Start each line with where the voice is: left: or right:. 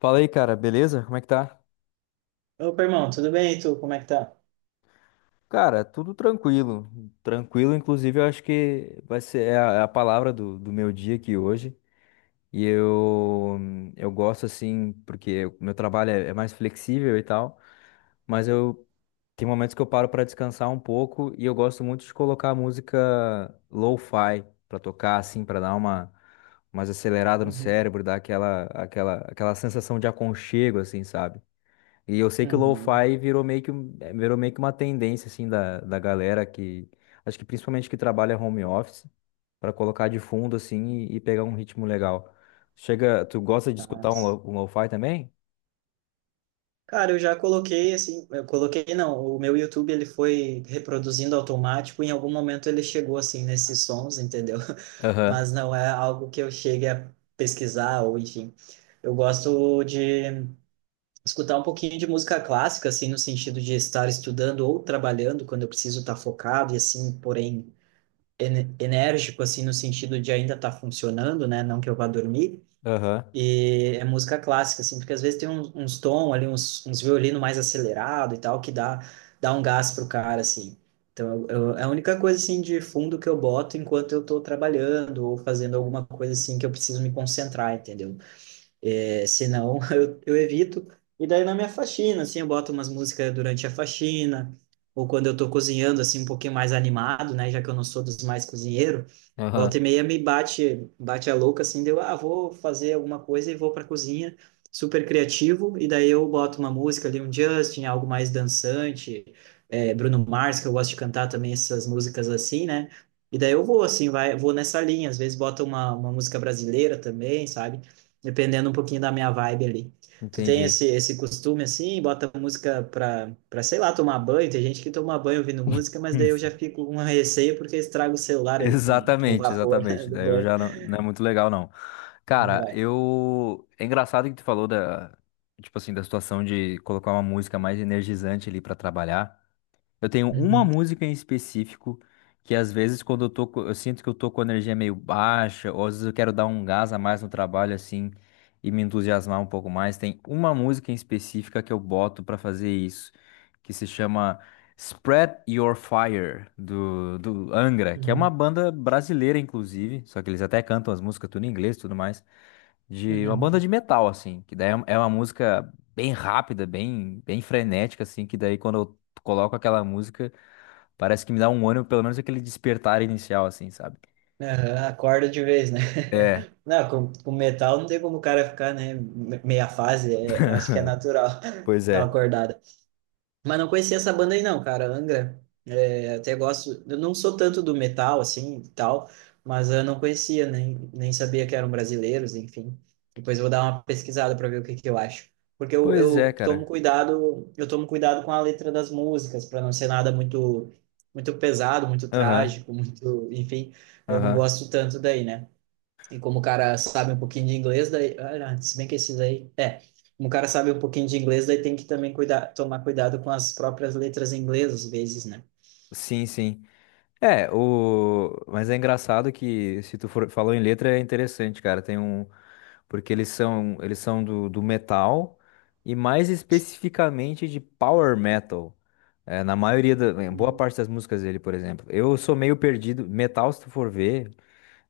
left: Fala aí, cara, beleza? Como é que tá?
right: Opa, irmão, tudo bem? E tu, como é que tá?
left: Cara, tudo tranquilo. Tranquilo, inclusive, eu acho que vai ser a palavra do meu dia aqui hoje. E eu, eu gosto assim, porque o meu trabalho é mais flexível e tal, mas eu tem momentos que eu paro pra descansar um pouco e eu gosto muito de colocar música lo-fi pra tocar assim, pra dar uma mais acelerada no
right: Uhum.
left: cérebro, dar aquela sensação de aconchego assim, sabe? E eu sei que o
right: Uhum.
left: lo-fi virou meio que, virou meio que uma tendência, assim, da galera que... Acho que principalmente que trabalha home office, para colocar de fundo, assim, e pegar um ritmo legal. Chega... Tu gosta de
right: Ah,
left: escutar
right: sim.
left: um lo-fi também?
right: Cara, eu já coloquei, assim, eu coloquei, não, o meu YouTube, ele foi reproduzindo automático, em algum momento ele chegou, assim, nesses sons, entendeu?
left: Aham,
right: Mas não é algo que eu chegue a pesquisar, ou enfim. Eu gosto de escutar um pouquinho de música clássica, assim, no sentido de estar estudando ou trabalhando, quando eu preciso estar focado, e assim, porém, enérgico, assim, no sentido de ainda estar funcionando, né? Não que eu vá dormir.
left: aham,
right: E é música clássica, assim, porque às vezes tem uns, uns tom ali, uns, uns violino mais acelerado e tal, que dá, dá um gás pro cara, assim. Então, eu, é a única coisa, assim, de fundo que eu boto enquanto eu tô trabalhando ou fazendo alguma coisa, assim, que eu preciso me concentrar, entendeu? É, senão eu evito. E daí na minha faxina, assim, eu boto umas músicas durante a faxina, ou quando eu tô cozinhando, assim, um pouquinho mais animado, né? Já que eu não sou dos mais cozinheiro, volta e
left: aham.
right: meia me bate, bate a louca, assim, deu, ah, vou fazer alguma coisa e vou pra cozinha, super criativo, e daí eu boto uma música ali, um Justin, algo mais dançante, Bruno Mars, que eu gosto de cantar também essas músicas assim, né? E daí eu vou, assim, vou nessa linha, às vezes bota uma música brasileira também, sabe? Dependendo um pouquinho da minha vibe ali. Tu tem
left: Entendi.
right: esse, esse costume assim, bota música pra, pra, sei lá, tomar banho. Tem gente que toma banho ouvindo música, mas daí eu já fico com uma receio porque estraga o celular ali com o
left: Exatamente,
right: vapor
left: exatamente.
right: do
left: Daí eu
right: banho.
left: já não, não é muito legal, não.
right: Não
left: Cara,
right: vai.
left: eu. É engraçado que tu falou da. Tipo assim, da situação de colocar uma música mais energizante ali pra trabalhar. Eu tenho uma
right: Uhum,
left: música em específico que às vezes quando eu tô, eu sinto que eu tô com a energia meio baixa, ou às vezes eu quero dar um gás a mais no trabalho assim e me entusiasmar um pouco mais. Tem uma música em específica que eu boto pra fazer isso, que se chama Spread Your Fire do Angra, que é uma
right: uhum,
left: banda brasileira inclusive, só que eles até cantam as músicas tudo em inglês, e tudo mais, de uma banda
right: uhum.
left: de metal assim, que daí é uma música bem rápida, bem frenética assim, que daí quando eu coloco aquela música, parece que me dá um ânimo, pelo menos aquele despertar inicial, assim, sabe?
right: Aham, acorda de vez, né?
left: É,
right: Não, com metal não tem como o cara ficar, né? Meia fase, acho que é natural
left: pois
right: dar uma
left: é.
right: acordada. Mas não conhecia essa banda aí não, cara, Angra. É, até gosto, eu não sou tanto do metal assim e tal, mas eu não conhecia, nem, nem sabia que eram brasileiros, enfim. Depois eu vou dar uma pesquisada para ver o que que eu acho. Porque eu,
left: Pois é,
right: eu tomo
left: cara.
right: cuidado, eu tomo cuidado com a letra das músicas, para não ser nada muito muito pesado, muito
left: Aham,
right: trágico, muito, enfim, eu não
left: aham.
right: gosto tanto daí, né? E como o cara sabe um pouquinho de inglês, daí, olha, se bem que esses aí, como o cara sabe um pouquinho de inglês, daí tem que também cuidar, tomar cuidado com as próprias letras em inglês, às vezes, né?
left: Sim, sim. É, o... mas é engraçado que se tu for... falou em letra é interessante, cara. Tem um. Porque eles são do metal e mais especificamente de power metal. É, na maioria da. Em boa
right: Uhum.
left: parte das músicas dele, por exemplo. Eu sou meio perdido. Metal, se tu for ver,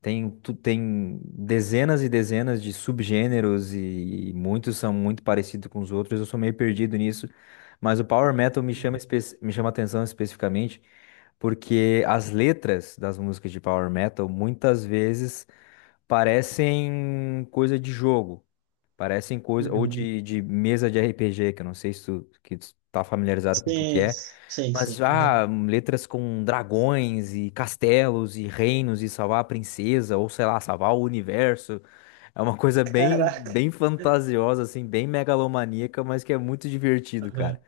left: tem, tem dezenas e dezenas de subgêneros e muitos são muito parecidos com os outros. Eu sou meio perdido nisso, mas o Power Metal me chama, me chama atenção especificamente porque as letras das músicas de Power Metal muitas vezes parecem coisa de jogo, parecem coisa ou
right: Uhum.
left: de mesa de RPG, que eu não sei se tu, que tu tá familiarizado com o que que
right: Sim,
left: é.
right: sim,
left: Mas
right: sim.
left: já
right: Uhum.
left: letras com dragões e castelos e reinos e salvar a princesa, ou sei lá, salvar o universo. É uma coisa bem,
right: Caraca.
left: bem fantasiosa, assim, bem megalomaníaca, mas que é muito divertido, cara.
right: Uhum.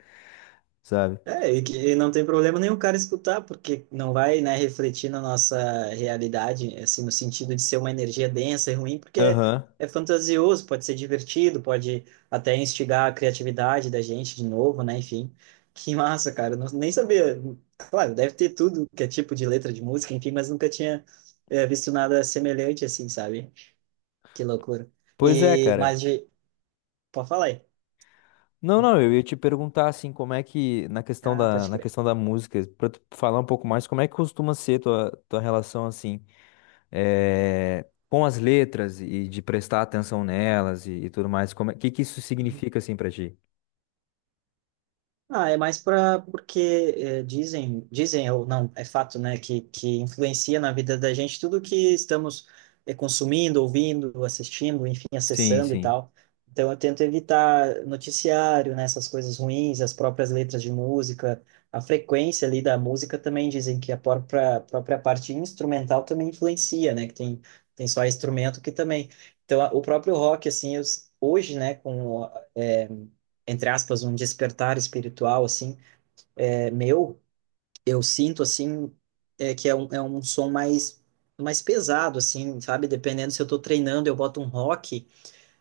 left: Sabe?
right: É, e que e não tem problema nenhum o cara escutar, porque não vai, né, refletir na nossa realidade, assim, no sentido de ser uma energia densa e ruim, porque é,
left: Aham.
right: é fantasioso, pode ser divertido, pode até instigar a criatividade da gente de novo, né, enfim. Que massa, cara, eu não, nem sabia. Claro, deve ter tudo que é tipo de letra de música, enfim, mas nunca tinha visto nada semelhante assim, sabe? Que loucura.
left: Pois é,
right: E,
left: cara.
right: mas de... Pode falar aí.
left: Não, não, eu ia te perguntar assim, como é que,
right: Ah, pode
left: na
right: crer.
left: questão da música, pra tu falar um pouco mais, como é que costuma ser tua, tua relação assim, com as letras e de prestar atenção nelas e tudo mais, como é, que isso significa assim pra ti?
right: Ah, é mais para porque dizem, dizem ou não, é fato, né, que influencia na vida da gente tudo que estamos consumindo, ouvindo, assistindo, enfim,
left: Sim,
right: acessando e
left: sim.
right: tal. Então eu tento evitar noticiário, né, essas coisas ruins, as próprias letras de música, a frequência ali da música também dizem que a própria, própria parte instrumental também influencia, né, que tem, tem só instrumento que também. Então o próprio rock, assim, eu hoje, né, com... entre aspas, um despertar espiritual, assim, é, meu, eu sinto, assim, é, que é um som mais, mais pesado, assim, sabe? Dependendo se eu tô treinando, eu boto um rock,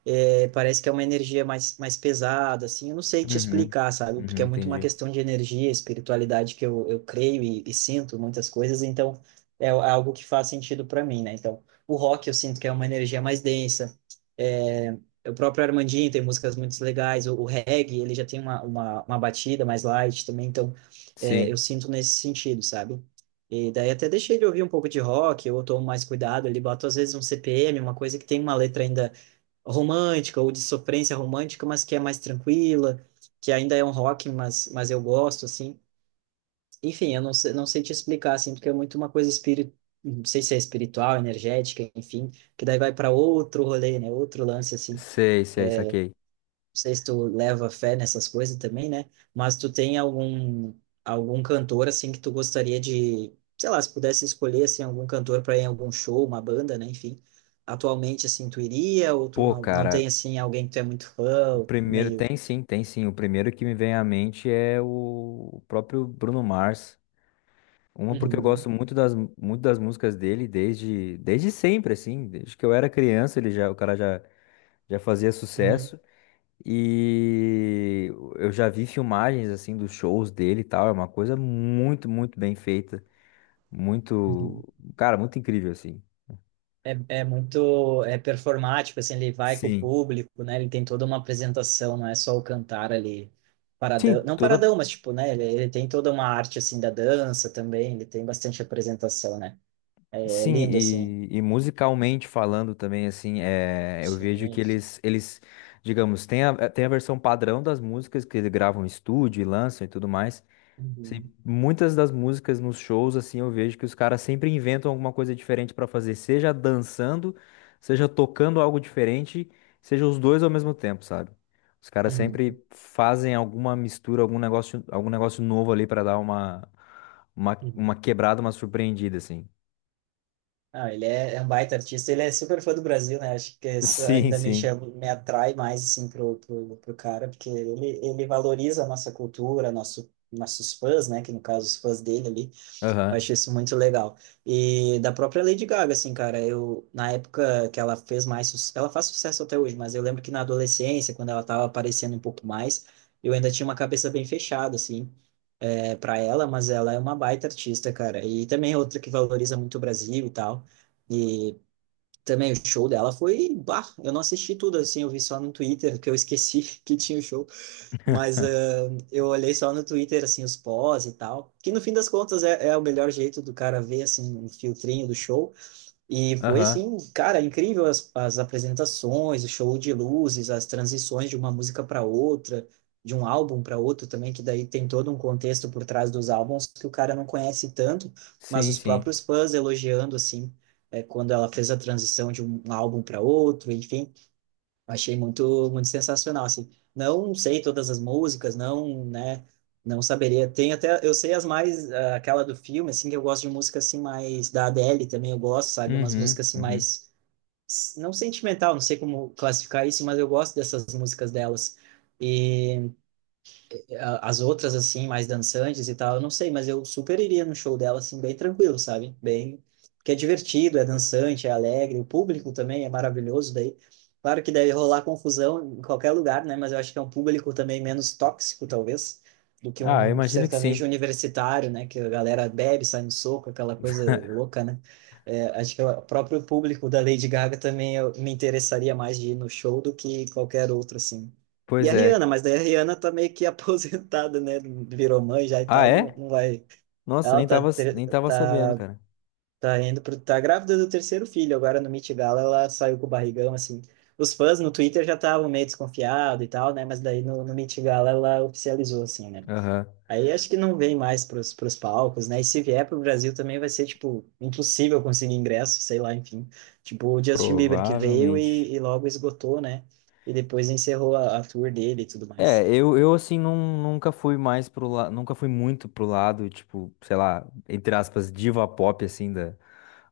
right: é, parece que é uma energia mais, mais pesada, assim, eu não sei te
left: Uhum.
right: explicar, sabe? Porque
left: Uhum,
right: é muito uma
left: entendi.
right: questão de energia, espiritualidade que eu creio e sinto muitas coisas, então é é algo que faz sentido para mim, né? Então, o rock eu sinto que é uma energia mais densa, é, o próprio Armandinho tem músicas muito legais, o reggae, ele já tem uma batida mais light também, então é, eu
left: Sim.
right: sinto nesse sentido, sabe? E daí até deixei de ouvir um pouco de rock, eu tomo mais cuidado ali, boto às vezes um CPM, uma coisa que tem uma letra ainda romântica ou de sofrência romântica, mas que é mais tranquila, que ainda é um rock, mas eu gosto, assim. Enfim, eu não sei, não sei te explicar, assim, porque é muito uma coisa espírita, não sei se é espiritual, energética, enfim, que daí vai para outro rolê, né? Outro lance, assim
left: Sei, sei, saquei.
right: sei se tu leva fé nessas coisas também, né? Mas tu tem algum algum cantor assim que tu gostaria de, sei lá, se pudesse escolher assim algum cantor para ir em algum show, uma banda, né? Enfim, atualmente assim tu iria ou tu
left: Pô,
right: não, não tem
left: cara,
right: assim alguém que tu é muito
left: o
right: fã,
left: primeiro.
right: meio.
left: Tem sim, tem sim. O primeiro que me vem à mente é o próprio Bruno Mars. Uma porque eu
right: Uhum,
left: gosto muito das músicas dele desde, desde sempre, assim. Desde que eu era criança, ele já, o cara já, já fazia
right: uhum,
left: sucesso. E eu já vi filmagens, assim, dos shows dele e tal. É uma coisa muito, muito bem feita. Muito.
right: uhum.
left: Cara, muito incrível, assim.
right: É, é muito é performático, assim, ele vai com o
left: Sim.
right: público, né? Ele tem toda uma apresentação, não é só o cantar ali paradão,
left: Sim,
right: não
left: toda.
right: paradão, mas tipo, né? Ele tem toda uma arte assim da dança também, ele tem bastante apresentação, né? É, é
left: Sim,
right: lindo assim.
left: e musicalmente falando também, assim, é, eu vejo que
right: Sim, sim.
left: eles, digamos, tem a, tem a versão padrão das músicas que eles gravam em estúdio e lançam e tudo mais. Sim,
right: Uhum.
left: muitas das músicas nos shows, assim, eu vejo que os caras sempre inventam alguma coisa diferente pra fazer, seja dançando, seja tocando algo diferente, seja os dois ao mesmo tempo, sabe? Os caras
right: Uhum.
left: sempre fazem alguma mistura, algum negócio novo ali pra dar uma, uma
right: Uhum.
left: quebrada, uma surpreendida, assim.
right: Ah, ele é, é um baita artista, ele é super fã do Brasil, né? Acho que isso
left: Sim,
right: ainda me
left: sim.
right: chama, me atrai mais assim pro, pro, pro cara, porque ele valoriza a nossa cultura, nosso, nossos fãs, né? Que no caso os fãs dele ali. Eu
left: Aham.
right: achei isso muito legal. E da própria Lady Gaga, assim, cara, eu, na época que ela fez mais, ela faz sucesso até hoje, mas eu lembro que na adolescência, quando ela tava aparecendo um pouco mais, eu ainda tinha uma cabeça bem fechada, assim, é, para ela, mas ela é uma baita artista, cara. E também é outra que valoriza muito o Brasil e tal. E também o show dela foi, bah, eu não assisti tudo, assim, eu vi só no Twitter, que eu esqueci que tinha o show, mas ah, eu olhei só no Twitter, assim, os pós e tal, que no fim das contas é o melhor jeito do cara ver, assim, um filtrinho do show. E foi,
left: Aham.
right: assim, cara, incrível as, as apresentações, o show de luzes, as transições de uma música para outra, de um álbum para outro também, que daí tem todo um contexto por trás dos álbuns que o cara não conhece tanto, mas
left: Sim,
right: os
left: sim.
right: próprios fãs elogiando, assim, é, quando ela fez a transição de um álbum para outro, enfim. Achei muito, muito sensacional, assim. Não sei todas as músicas, não, né, não saberia. Tem até, eu sei as mais, ah, aquela do filme, assim, que eu gosto de música, assim, mais da Adele também, eu gosto, sabe? Umas
left: Uhum,
right: músicas, assim,
left: uhum.
right: mais, não sentimental, não sei como classificar isso, mas eu gosto dessas músicas delas. E as outras, assim, mais dançantes e tal, eu não sei, mas eu super iria no show dela, assim, bem tranquilo, sabe? Bem, porque é divertido, é dançante, é alegre, o público também é maravilhoso daí. Claro que deve rolar confusão em qualquer lugar, né? Mas eu acho que é um público também menos tóxico, talvez, do que
left: Ah, eu
right: um
left: imagino que sim.
right: sertanejo universitário, né? Que a galera bebe, sai no soco, aquela coisa louca, né? É, acho que o próprio público da Lady Gaga também eu me interessaria mais de ir no show do que qualquer outro, assim. E
left: Pois
right: a
left: é.
right: Rihanna, mas daí a Rihanna tá meio que aposentada, né? Virou mãe já e
left: Ah,
right: tal, não,
left: é?
right: não vai.
left: Nossa,
right: Ela
left: nem
right: tá,
left: tava,
right: ter-
left: nem tava sabendo,
right: tá,
left: cara.
right: tá indo pro, tá grávida do terceiro filho, agora no Met Gala ela saiu com o barrigão, assim. Os fãs no Twitter já estavam meio desconfiados e tal, né? Mas daí no, no Met Gala ela oficializou, assim, né?
left: Aham.
right: Aí acho que não vem mais pros, pros palcos, né? E se vier pro Brasil também vai ser, tipo, impossível conseguir ingresso, sei lá, enfim. Tipo, o Justin Bieber que veio
left: Provavelmente.
right: e logo esgotou, né? E depois encerrou a tour dele e tudo
left: É,
right: mais.
left: eu assim não nunca fui mais pro lado, nunca fui muito pro lado, tipo, sei lá, entre aspas, diva pop assim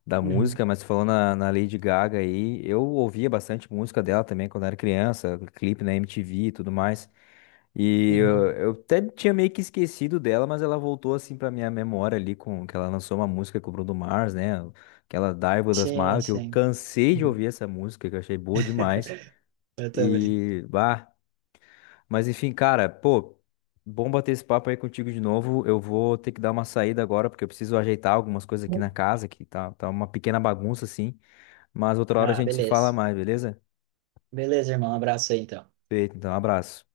left: da
right: Uhum,
left: música, mas falando na Lady Gaga aí, eu ouvia bastante música dela também quando era criança, clipe na MTV e tudo mais. E eu,
right: uhum.
left: eu até tinha meio que esquecido dela, mas ela voltou assim pra minha memória ali com que ela lançou uma música com o Bruno Mars, né? Aquela Dive with a
right: Sim,
left: Smile, que eu
right: sim.
left: cansei de
right: Uhum.
left: ouvir essa música, que eu achei boa demais.
right: Eu também.
left: E, bah, mas enfim, cara, pô, bom bater esse papo aí contigo de novo. Eu vou ter que dar uma saída agora, porque eu preciso ajeitar algumas coisas aqui na casa, que tá, tá uma pequena bagunça, assim. Mas outra hora a
right: Ah,
left: gente se fala
right: beleza.
left: mais, beleza?
right: Beleza, irmão. Um abraço aí, então.
left: Feito, então, abraço.